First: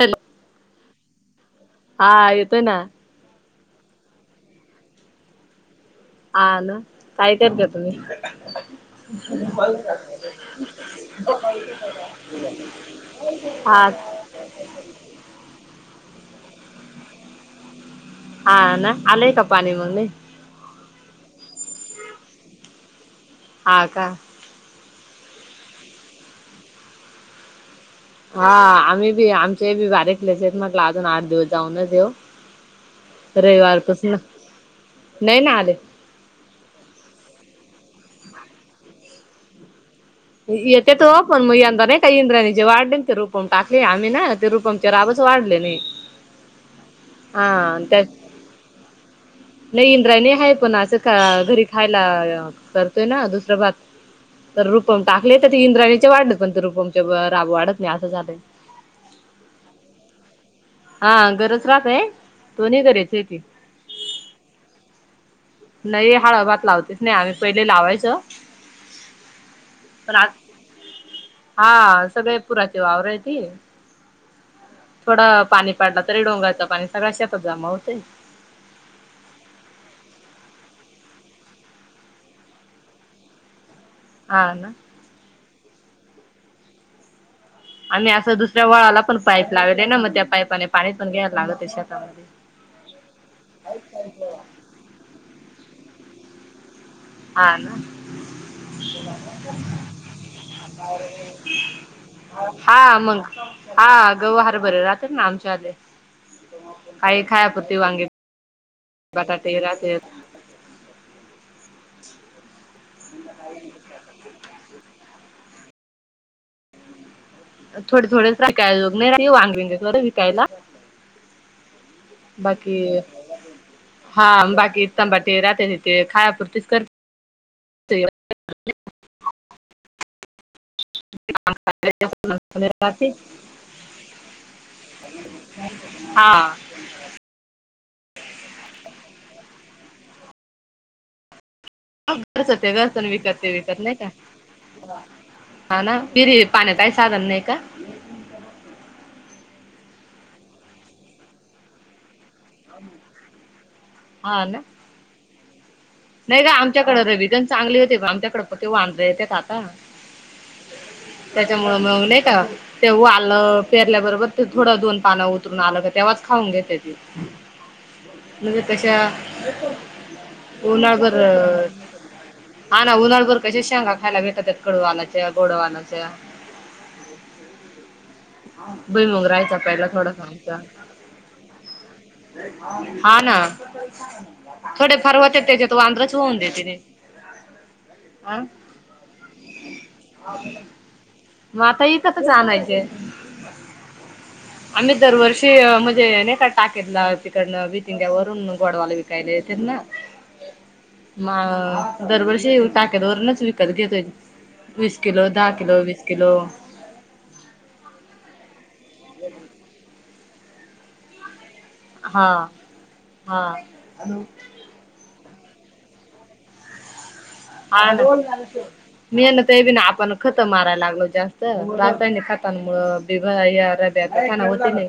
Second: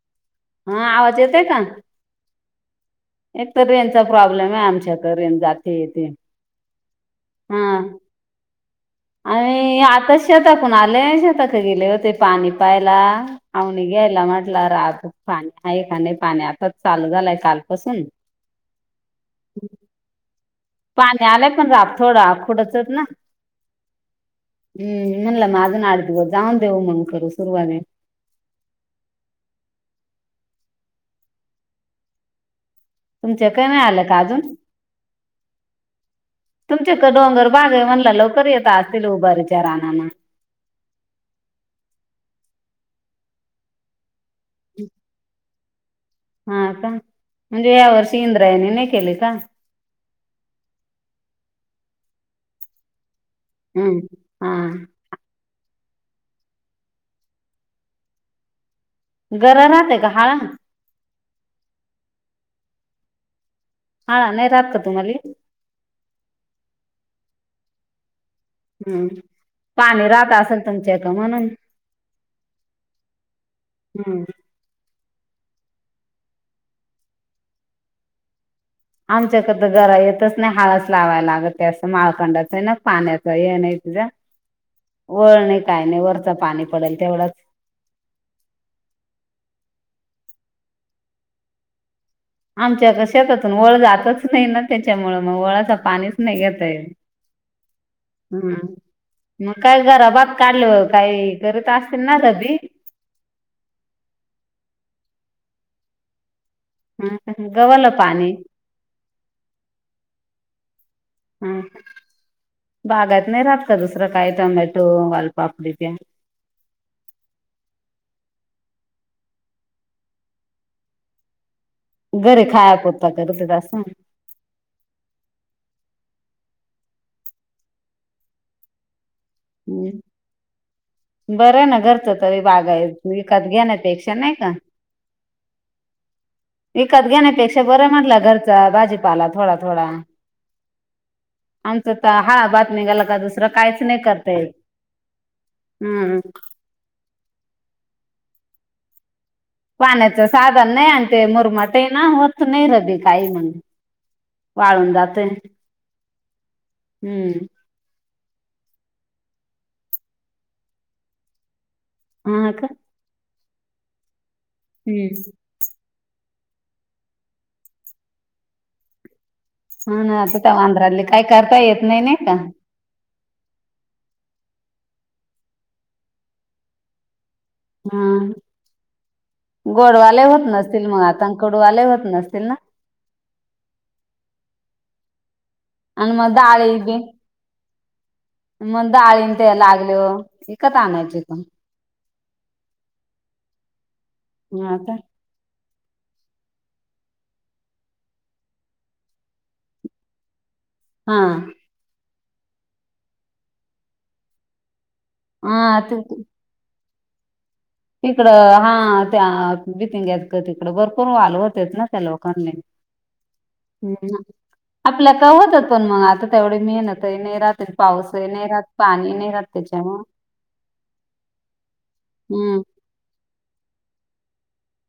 Hello हा आवाज येतय का? हा येतोय ना एक तर रेनचा प्रॉब्लेम आहे आमच्याक रेन जाते येते हा ना काय करत्या तुम्ही? आम्ही आता शताातून आले शतात गेले होते पाणी पाहला आव हा घ्यायला म्हटलं राात पाणी हा एखा नाही पाणी आताच चालू झालाय कालपासून हा ना आले का पाणी म्हमी पाणी आलंय पण रा थोडं आखोडचत ना हा का हम्म म्हणलं माझ ना आठ दिवस जाऊन देऊ म्हणून करू सुरुवात हा आम्ही बी आमचे बी बारीकलेस आहेत म्हटलं अजून आठ दिवस जाऊनच येऊ तुमच्याकडे रविवार नाही तस आलं ना का अजून नाही ना आले तुमचेकड डोंगर बाग आहे म्हणला लवकर येत असतील उभारीच्या रानांना येत्यात हो पण मग यंदा नाही का इंद्राणी जे वाढ ते रूपून टाकले आम्ही ना ते रुपंचरबच वाढले हे हा का म्हणजे या वर्षी इंद्रायानी नाही केली का? नाही इंद्रायणी आहे पण असं घरी खायला कर दुसरं भात हम्म हा तर रूपम टाकले तर ते इंद्रायणीचे वाढत पण ते रूपमच्या राब वाढत नाही असं झालं गरा राहते का हाळा हा गरज रातेय दो्ही करायच आहेथे हा नाही राहत का तुम्हाले? नाही हळभात लावतेच नाही आम्ही पहिले लावायचं हम्म. पण आज हा सगळे पुराचे वावरहेती. थोडं पाणी पाडलं तरी डोंगाचं पाणी सगळा शेतात जमा होतय आमच्याक तर जरा येतच नाही हाळस लावायला लागत असं माळखंडाचं आहे ना पाण्याचं हे नाही तुझ. हा ना. वरळ नाही काय नाही वरच पाणी पडेल तेवढंच. आम्ही असं दुसऱ्या वळाला पण पाईप लावले ना मग त्या पाईपाने पाणी पण घ्यायला लागलं त्या शेतामध्ये. आमच्या शेतातून वळ जातच नाही ना त्याच्यामुळ मग वळाच पाणीच नाही घेता येल. हा ना. हम्. मग काय घराबाात काढल काही करत असतील ना कधी. हा मग हा गवहार बरे राहते ना आमच्या आले काही खायापुरती गव्हाला वांगी. बटाटे असेल. हम्. बागत नाही राहत का दुसरं काय टोमॅटो वालपापडी प्या. थोडे थोडेचय ल नाहीग वागे विकायला. घरे खाया बाकी पूरता करतेत अस. हा बाकी इताांबाट राहते त तेे खायापुरतीच करते. ते हम्. बरं आहे ना घरचं तरी बागा आहे राहते विकत घ्या ना पेक्षा नाही का. हा. विकत घेण्यापेक्षा बरं म्हटलं घरचा भाजीपाला थोडा थोडा. आमचं तर हा घरच ते बातमी घरच गला का विकत दुसरं ते विकत काहीच नाही का करत हा ना पिरी पाण्याचाही साधन नाही का. पाण्याचं साधन नाही आणि ते मुरमा ते ना हो. नाही रबी काही म्हण हा ना वाळून जाते. नाही का आमच्याकडे रगन चांगले होते ब आमच्याकडं. ते वांदर येत आता त्याच्यामु ळ म का ते वालं पेरल्याबरोबर थोडं दोन हम्म पानंत. उतरून आलं तेव्हाच खाऊन घेते ती म्हणजे कशा हा ना आता त्या वांदराले उन्हाळभर काही करता येत नाही नाही का. हा ना उन्हाळभर कसे शांगा खायला भेटतात कडूवालाच्या गोडवालाच. हम. भईमग राहायचा पहिला थोड सांगच नसतील मग आता कडूवाले होत नसतील ना हा ना. थोडे फरवते त्याच्यात. आणि वांद्रच मग होऊन देते ते बाळी बी अ मग डाळीं ते लागल विकत आणायच त. मग आता इकतच आणायचे आम्ही दरवर्षी त म्हणजे नाही का टाकेतला तिकडनं बीतीिंग्या वरून गोडवाला विकायला त्यां ना. [inaudible] म दरवर्षी टाक्यादरूनच विकत घेते. वीस किलो दहा हा किलो ते वीस किलो. तिकडं हा त्या बीतीिंग्यात का तिकडं भरपूर वाल होतेत ना. चलाव हा कर हा हम् [unintelligible] आपल्या का होत पण मग आता तेवढे मेहनत मी नाही ना राहत बी ना त्याच्यामुळे आपण खतम मारायला लागलो जास्त त नाही खातना हम्म मु बिवा या रब्या खा होती नाही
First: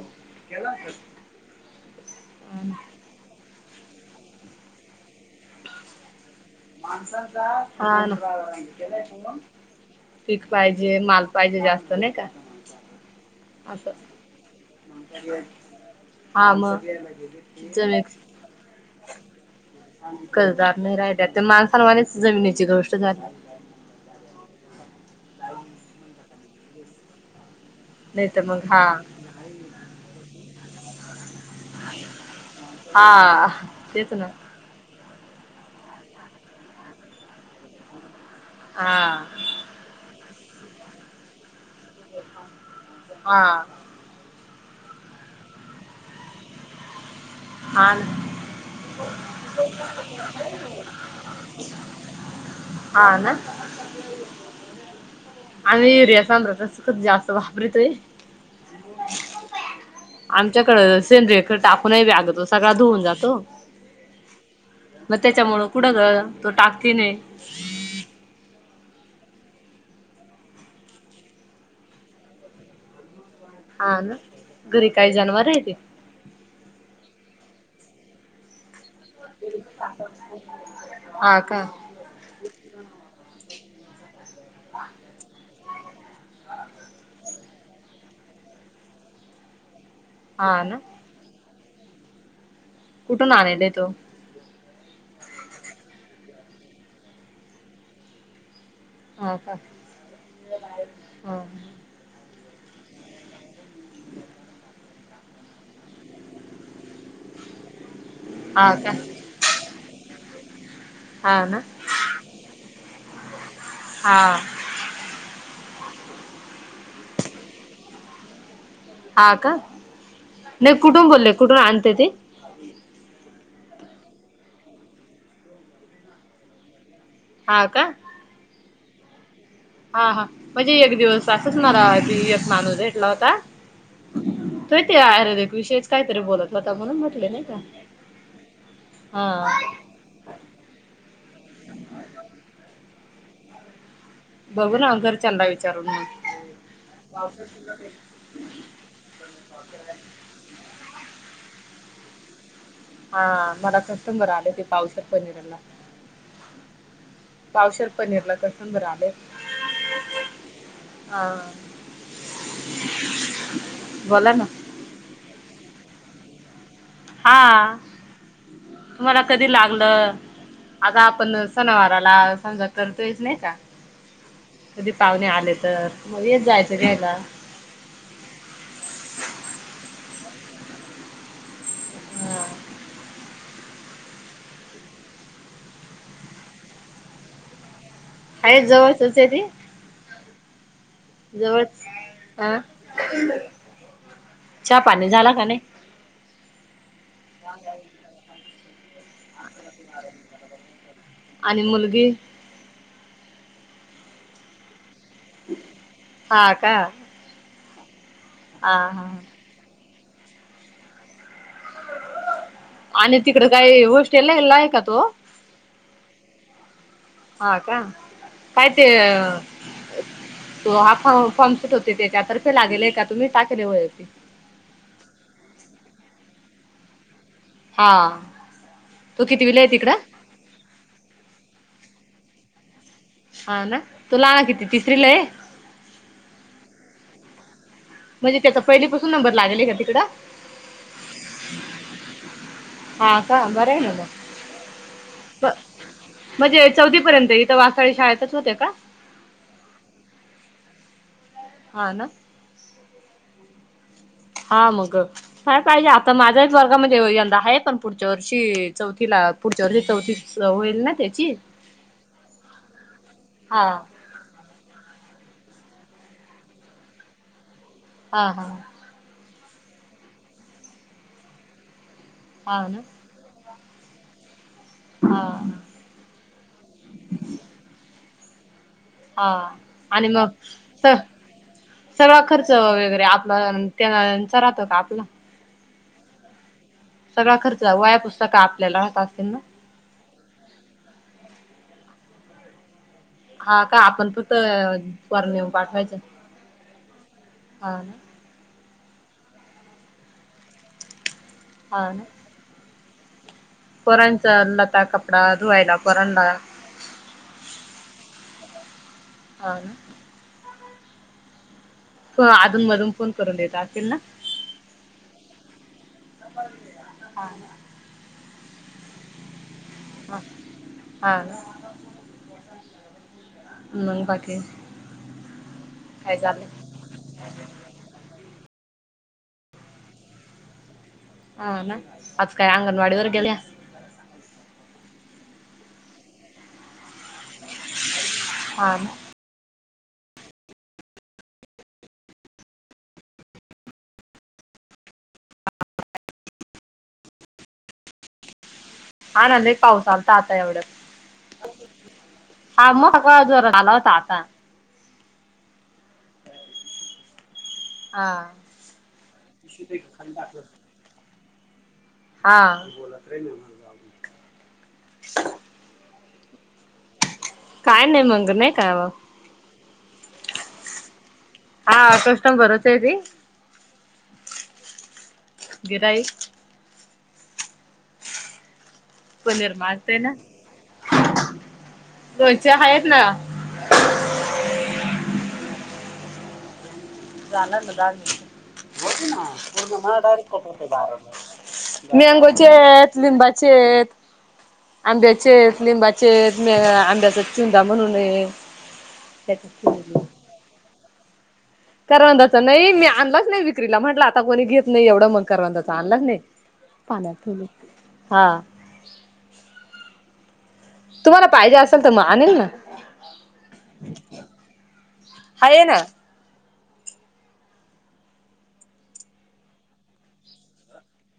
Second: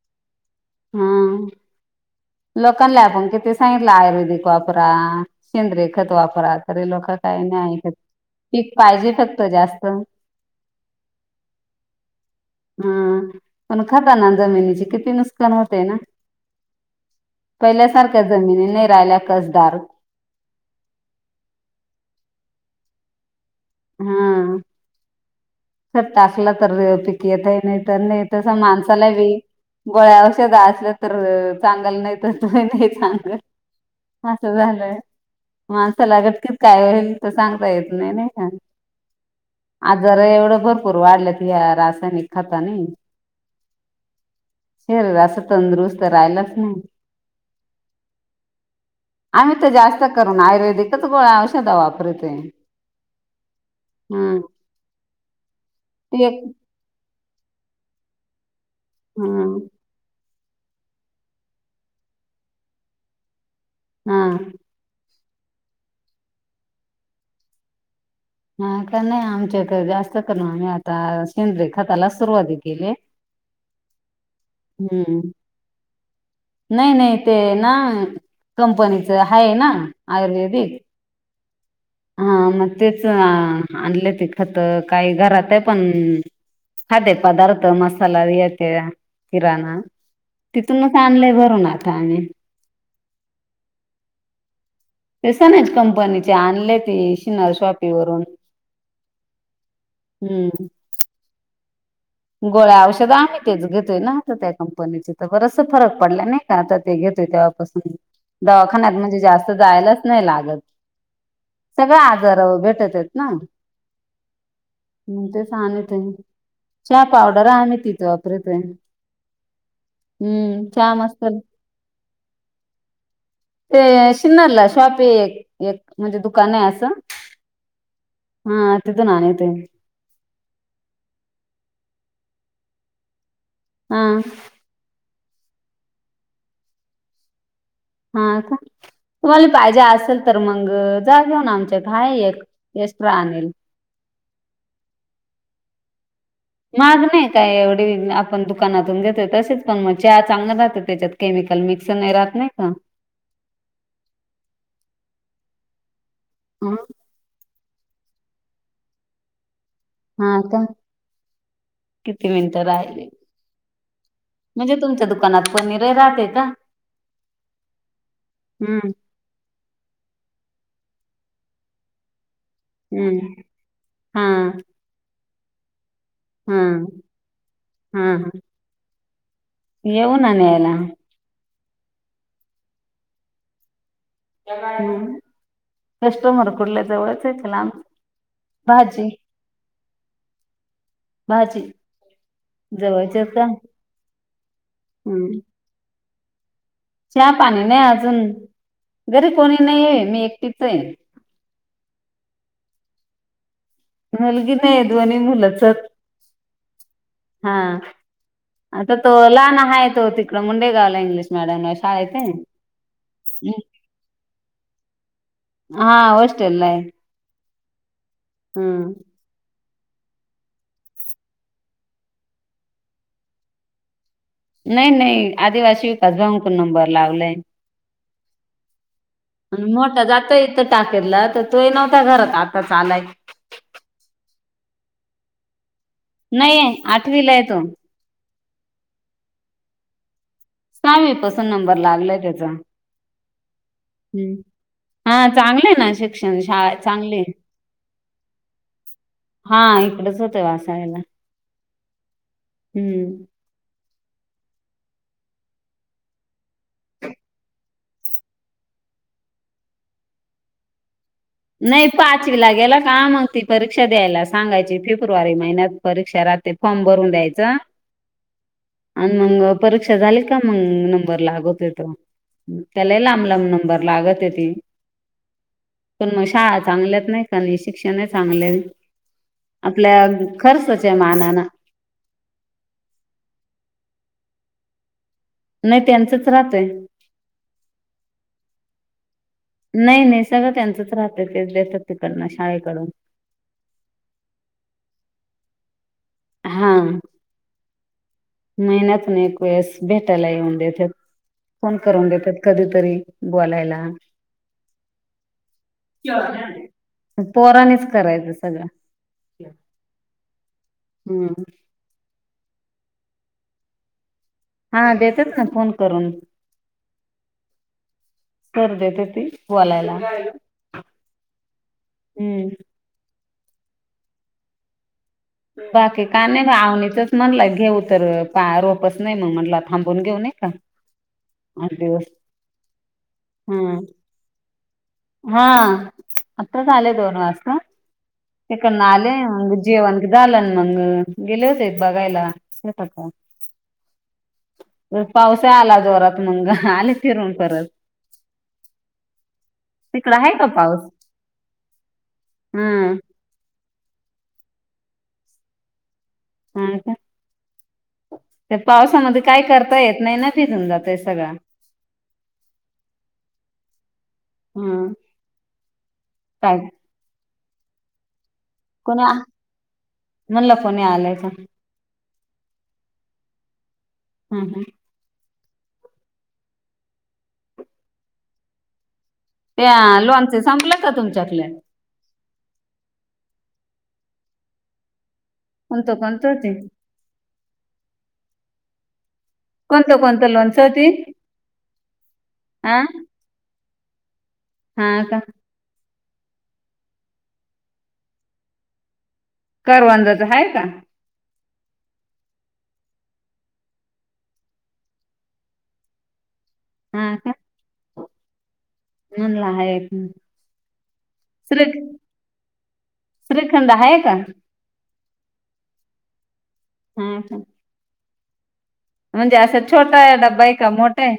हम लोकांना आपण किती सांगितलं आयुर्वेदिक वापरा शेंद्रेखत वापरा रे लोक काही नाही ऐकत हा पीक पाहिजे फक्त जास्त. पीक पाहिजे माल पाहिजे जास्त नाही का? हा पण असं खातना जमीनीची किती नु ण होते ना हा मग पहिल्या तिचं सारख्या जमिनी नाही राहिल्या कसदार कधदार नाही राहिल्या तर माणसां मानेच जमिनीची गोष्ट झाली हा ह तरर टाकला तर पिक येतही नाही तर नाही तस माणसाला वी गोळ्यावरषध असलं तर चांगल नाही तर तही नाही चांगल हा तेच ना असं झालंय माणसंलागतकीत काय होईल तर सांगता येत नाही नाही का हा आजार एवढं भरपूर वाढलेत या रासायनिक खातनी हा शर असं तंदुरुस्त राहिलाच नाही हाण आम्ही तर जास्त करून आयुर्वेदिकच गोळा औषध वापरत ह ना आणि एरिया ते एक तांदळात खूप जास्त वापरतोय हम आमच्याकडं सेंद्रेयक टाकूनही व्यागतो सगळा धुऊन जातो हा मग त्याच्यामुळं कुठं ग तो टाककी नाही हा का नाही आमच्या तर जास्त करण आम्ही आता सेंद्रे खतालाच सुरुवाती केली हा ना घरी काही हम्म. जनवर आहे ते? नाही नाही ते ना कंपनीच आहे ना आयुर्वेदिक हा का हा मग तेच आणले ति खत काही घरात आहे पण खध पदार्थ मसालाेत किराणा हा ना तिथून चांले भरून आता आम्ही कुठून आलेल आहे तो? ते स नाच कंपनीचे अनलेट. शिनार शॉपी वरून हा का? हम्म. हा गोळ्या औषध आम्ही तेच घेतोय ना आता त्या कंपनीचे तर बरस फरक पडला नाही का आता ते घेतोय त्यापास हा का दवाखान्यात म्हणजे जास्त जायलाच नाही लागत हा ना सगळे आजार भेटत आहेत ना हा म तेे सानेत आहे [unintelligible] च्या पावडर आम्ही तिथं वापीरीतोय हा का नाही कुठून मस्त बोलले कुठून आणते ते? ते शिन्नरला शॉप हे एक म्हणजे दुकान आहे असं हा का? हा तिथून आणायते हा हा म्हणजे एक दिवस असंच मला एक माणूस भेटला होता हा त्यो तो आयुर्वेदिक विषयीच काहीतरी बोलत होता म्हणून म्हटले नाही का हा का तुम्हाला हा पाहिजे असेल तर मंग जाऊया ना आमच्या इथं काय एक एक्सट्रा आणेल मग बघू ना घरच्यांना विचारून मंग माग नाही काय एवढी आपण दुकानातून घेतोय तसेच पण मग च्या चांगलं राहतं त्याच्यात केमिकल मिक्स नाही राहत नाही का? हा मला कस्टमर आलय ते पावशेर पनीराला [inaudible] पावशेर पनीर ला कस्टमर आलय हा का किती मिनिटं राहिले? बोला ना म्हणजे तुमच्या दुकानात पनीरही राहते का? हा हम्म मला कधी लागलं आता आपण सणावाराला समजा करतोयच हम्म नाही का हा कधी पाहुणे आले तर मग येत जायचं घ्यायला हा हा येऊ ना न्यायला हा हम्म कस्टमर कुठलं जवळच हायत का लांबच? हाय जवळचच हाय ती भाजी जवळ हह जवळचे आहेत का? च्या पाणी झाला का नाही? चहा-पाणी नाही अजून घरी कोणी नाही मी एकटीच आहे. आणि मुलगी मुलगी नाही दोन्ही मुलंचं हाईत हा का हा हा आता तो हा लहान हाय तो तिकड मुंडेगावला इंग्लिश मिडीयम हाय आणि तिकडं काय हॉस्टेलला हेला हाय का तो? हा हॉस्टेलला हाय हा का काय ते तो आस फॉर्मशूट होते तेच्या तर्फे लागेले आहे का तुम्ही टाकेले व्हय [inaudible] नाही नाही आदिवासी विकास भाऊ नंबर लावलाय हा तो कितवीला आन आहे तिकडं मोठा जातोय इथं टाकेरला तर तो ही नव्हता घरात आताच आलाय हा ना तूला किती तिसरीला हाय? नाही हाय आठवीला हाय तो म्हणजे त्याचा पहिली पासून नंबर लागले का तिकडं? काय माहित कसा नंबर लागलाय त्याचा हा का बरं आहे ना हम हा चांगलय ना शिक्षण शाळा चांगली हाय तवा सगळे शाळेतच होत्या का? हा इकडच होतो शाळेला हा ना हम. हा मग काय पाहिजे आता माझ्याच वर्गामध्ये यंदा आहेत अन पुढच्या वर्षी चौथीला. पुढच्या वर्षी चौतीच होईल ना त्याची. नाय पाचवी ला गेला का मग ती हा परीक्षा द्यायला असती. सांगायची फेब्रुवारी महिन्यात परीक्षा राहते फॉर्म भरून द्यायचा. हा‌. हा. आन मग परीक्षा झाली का मग नंबर लागतोय तो. हा ना त्या लय लांब लांब नंबर लागत्याती. हा. पण मग शाळा चांगल्यात नाही का आणि शिक्षण ही चांगल हाय. हा आपल्या आणि मग स खर्चाच्या मानान. सगळा खर्च वगैरे आपला त्यांचा राहतो का आपला. नाही त्यांचंच राहतय. सगळा खर्च व्हाया पुस्तक आपल्याला राहत असतील ना. नय नय नाही सगळं त्यांचच राहतं तेच देतात तिकडंन शाळेकडून. हा का. आपण फक्त पोरं नेऊन पाठवायचं. हा. हा. महिन्यांतून एक वेळेस भेटायला येऊन देतात. फोन करून देतात कधीतरी‌. बोलायला. पोरणचा लता कपडा धुवायला पोरणला पोरानीच करायचं सगळं. हा. हम्. त अधून मधून फोन करून देत असतील ना. हा देत्यात ना फोन करून. हा. सर देतात ते बोलायला. हा हा ना, हम्म. मग बाकीे. बाकी का नाही ग आवणीचच म्हणला घेऊ तर. पा रोपच नाही मग म्हटलं थांबवून घेऊ न‌ई का? हाव आठ ना दिवस आज काय अंगनवाडी वर गेल्या हम्म हा आताच आले दोन वाजता. हा तकडन ना आले मग जेवण झालं मग गेले होते बघायला येत का कोण. परत पावस ही आला जोरात मंग आले फिरून परत. हा नंद एक पाऊस आलता तिकड आहे आता का पाऊस एवढंच. आ मग हम्म मग जोरात आला होता आता. हा का. हा ते पावसामध्ये काय करता येत नाही ना ते भिजुन जात सगळं. हा. हम्म काय? काय नाही मंग ते. कोणी म्हणलं कोणी आलाय का? हा कस्टमरच आहे ती हम हम. गिराईक. पनीर मागते त्या लोणचे संपले का तुमच्यातले? लोनचे आहेत ना. कोणतं कोणतं होते? जा ना लाग बघ ना कोणतं कोणतं लोणचं होती मँगोचे हा आहेत. लिंबाचे आहेत. हा का आंब्याचे आहेत. लिंबाचे आहेत. आंब्याचा चुंदा म्हणूनय करवंदाच आहे का? करवंदाच नाही. मी आणलाच नाही विक्रीला म्हटलं आता कोणी घेत नाही एवढं मग करवंदाच आणलाच नाही. हा का पाण्यातले हा म्हणलं आहे तुम्हाला पाहिजे श्री असेल तर मग आणेन ना... श्रीखंड आहे का हाय ना [inaudible] म्हणजे असा छोटा आहे डब्बा आहे का मोठा आहे?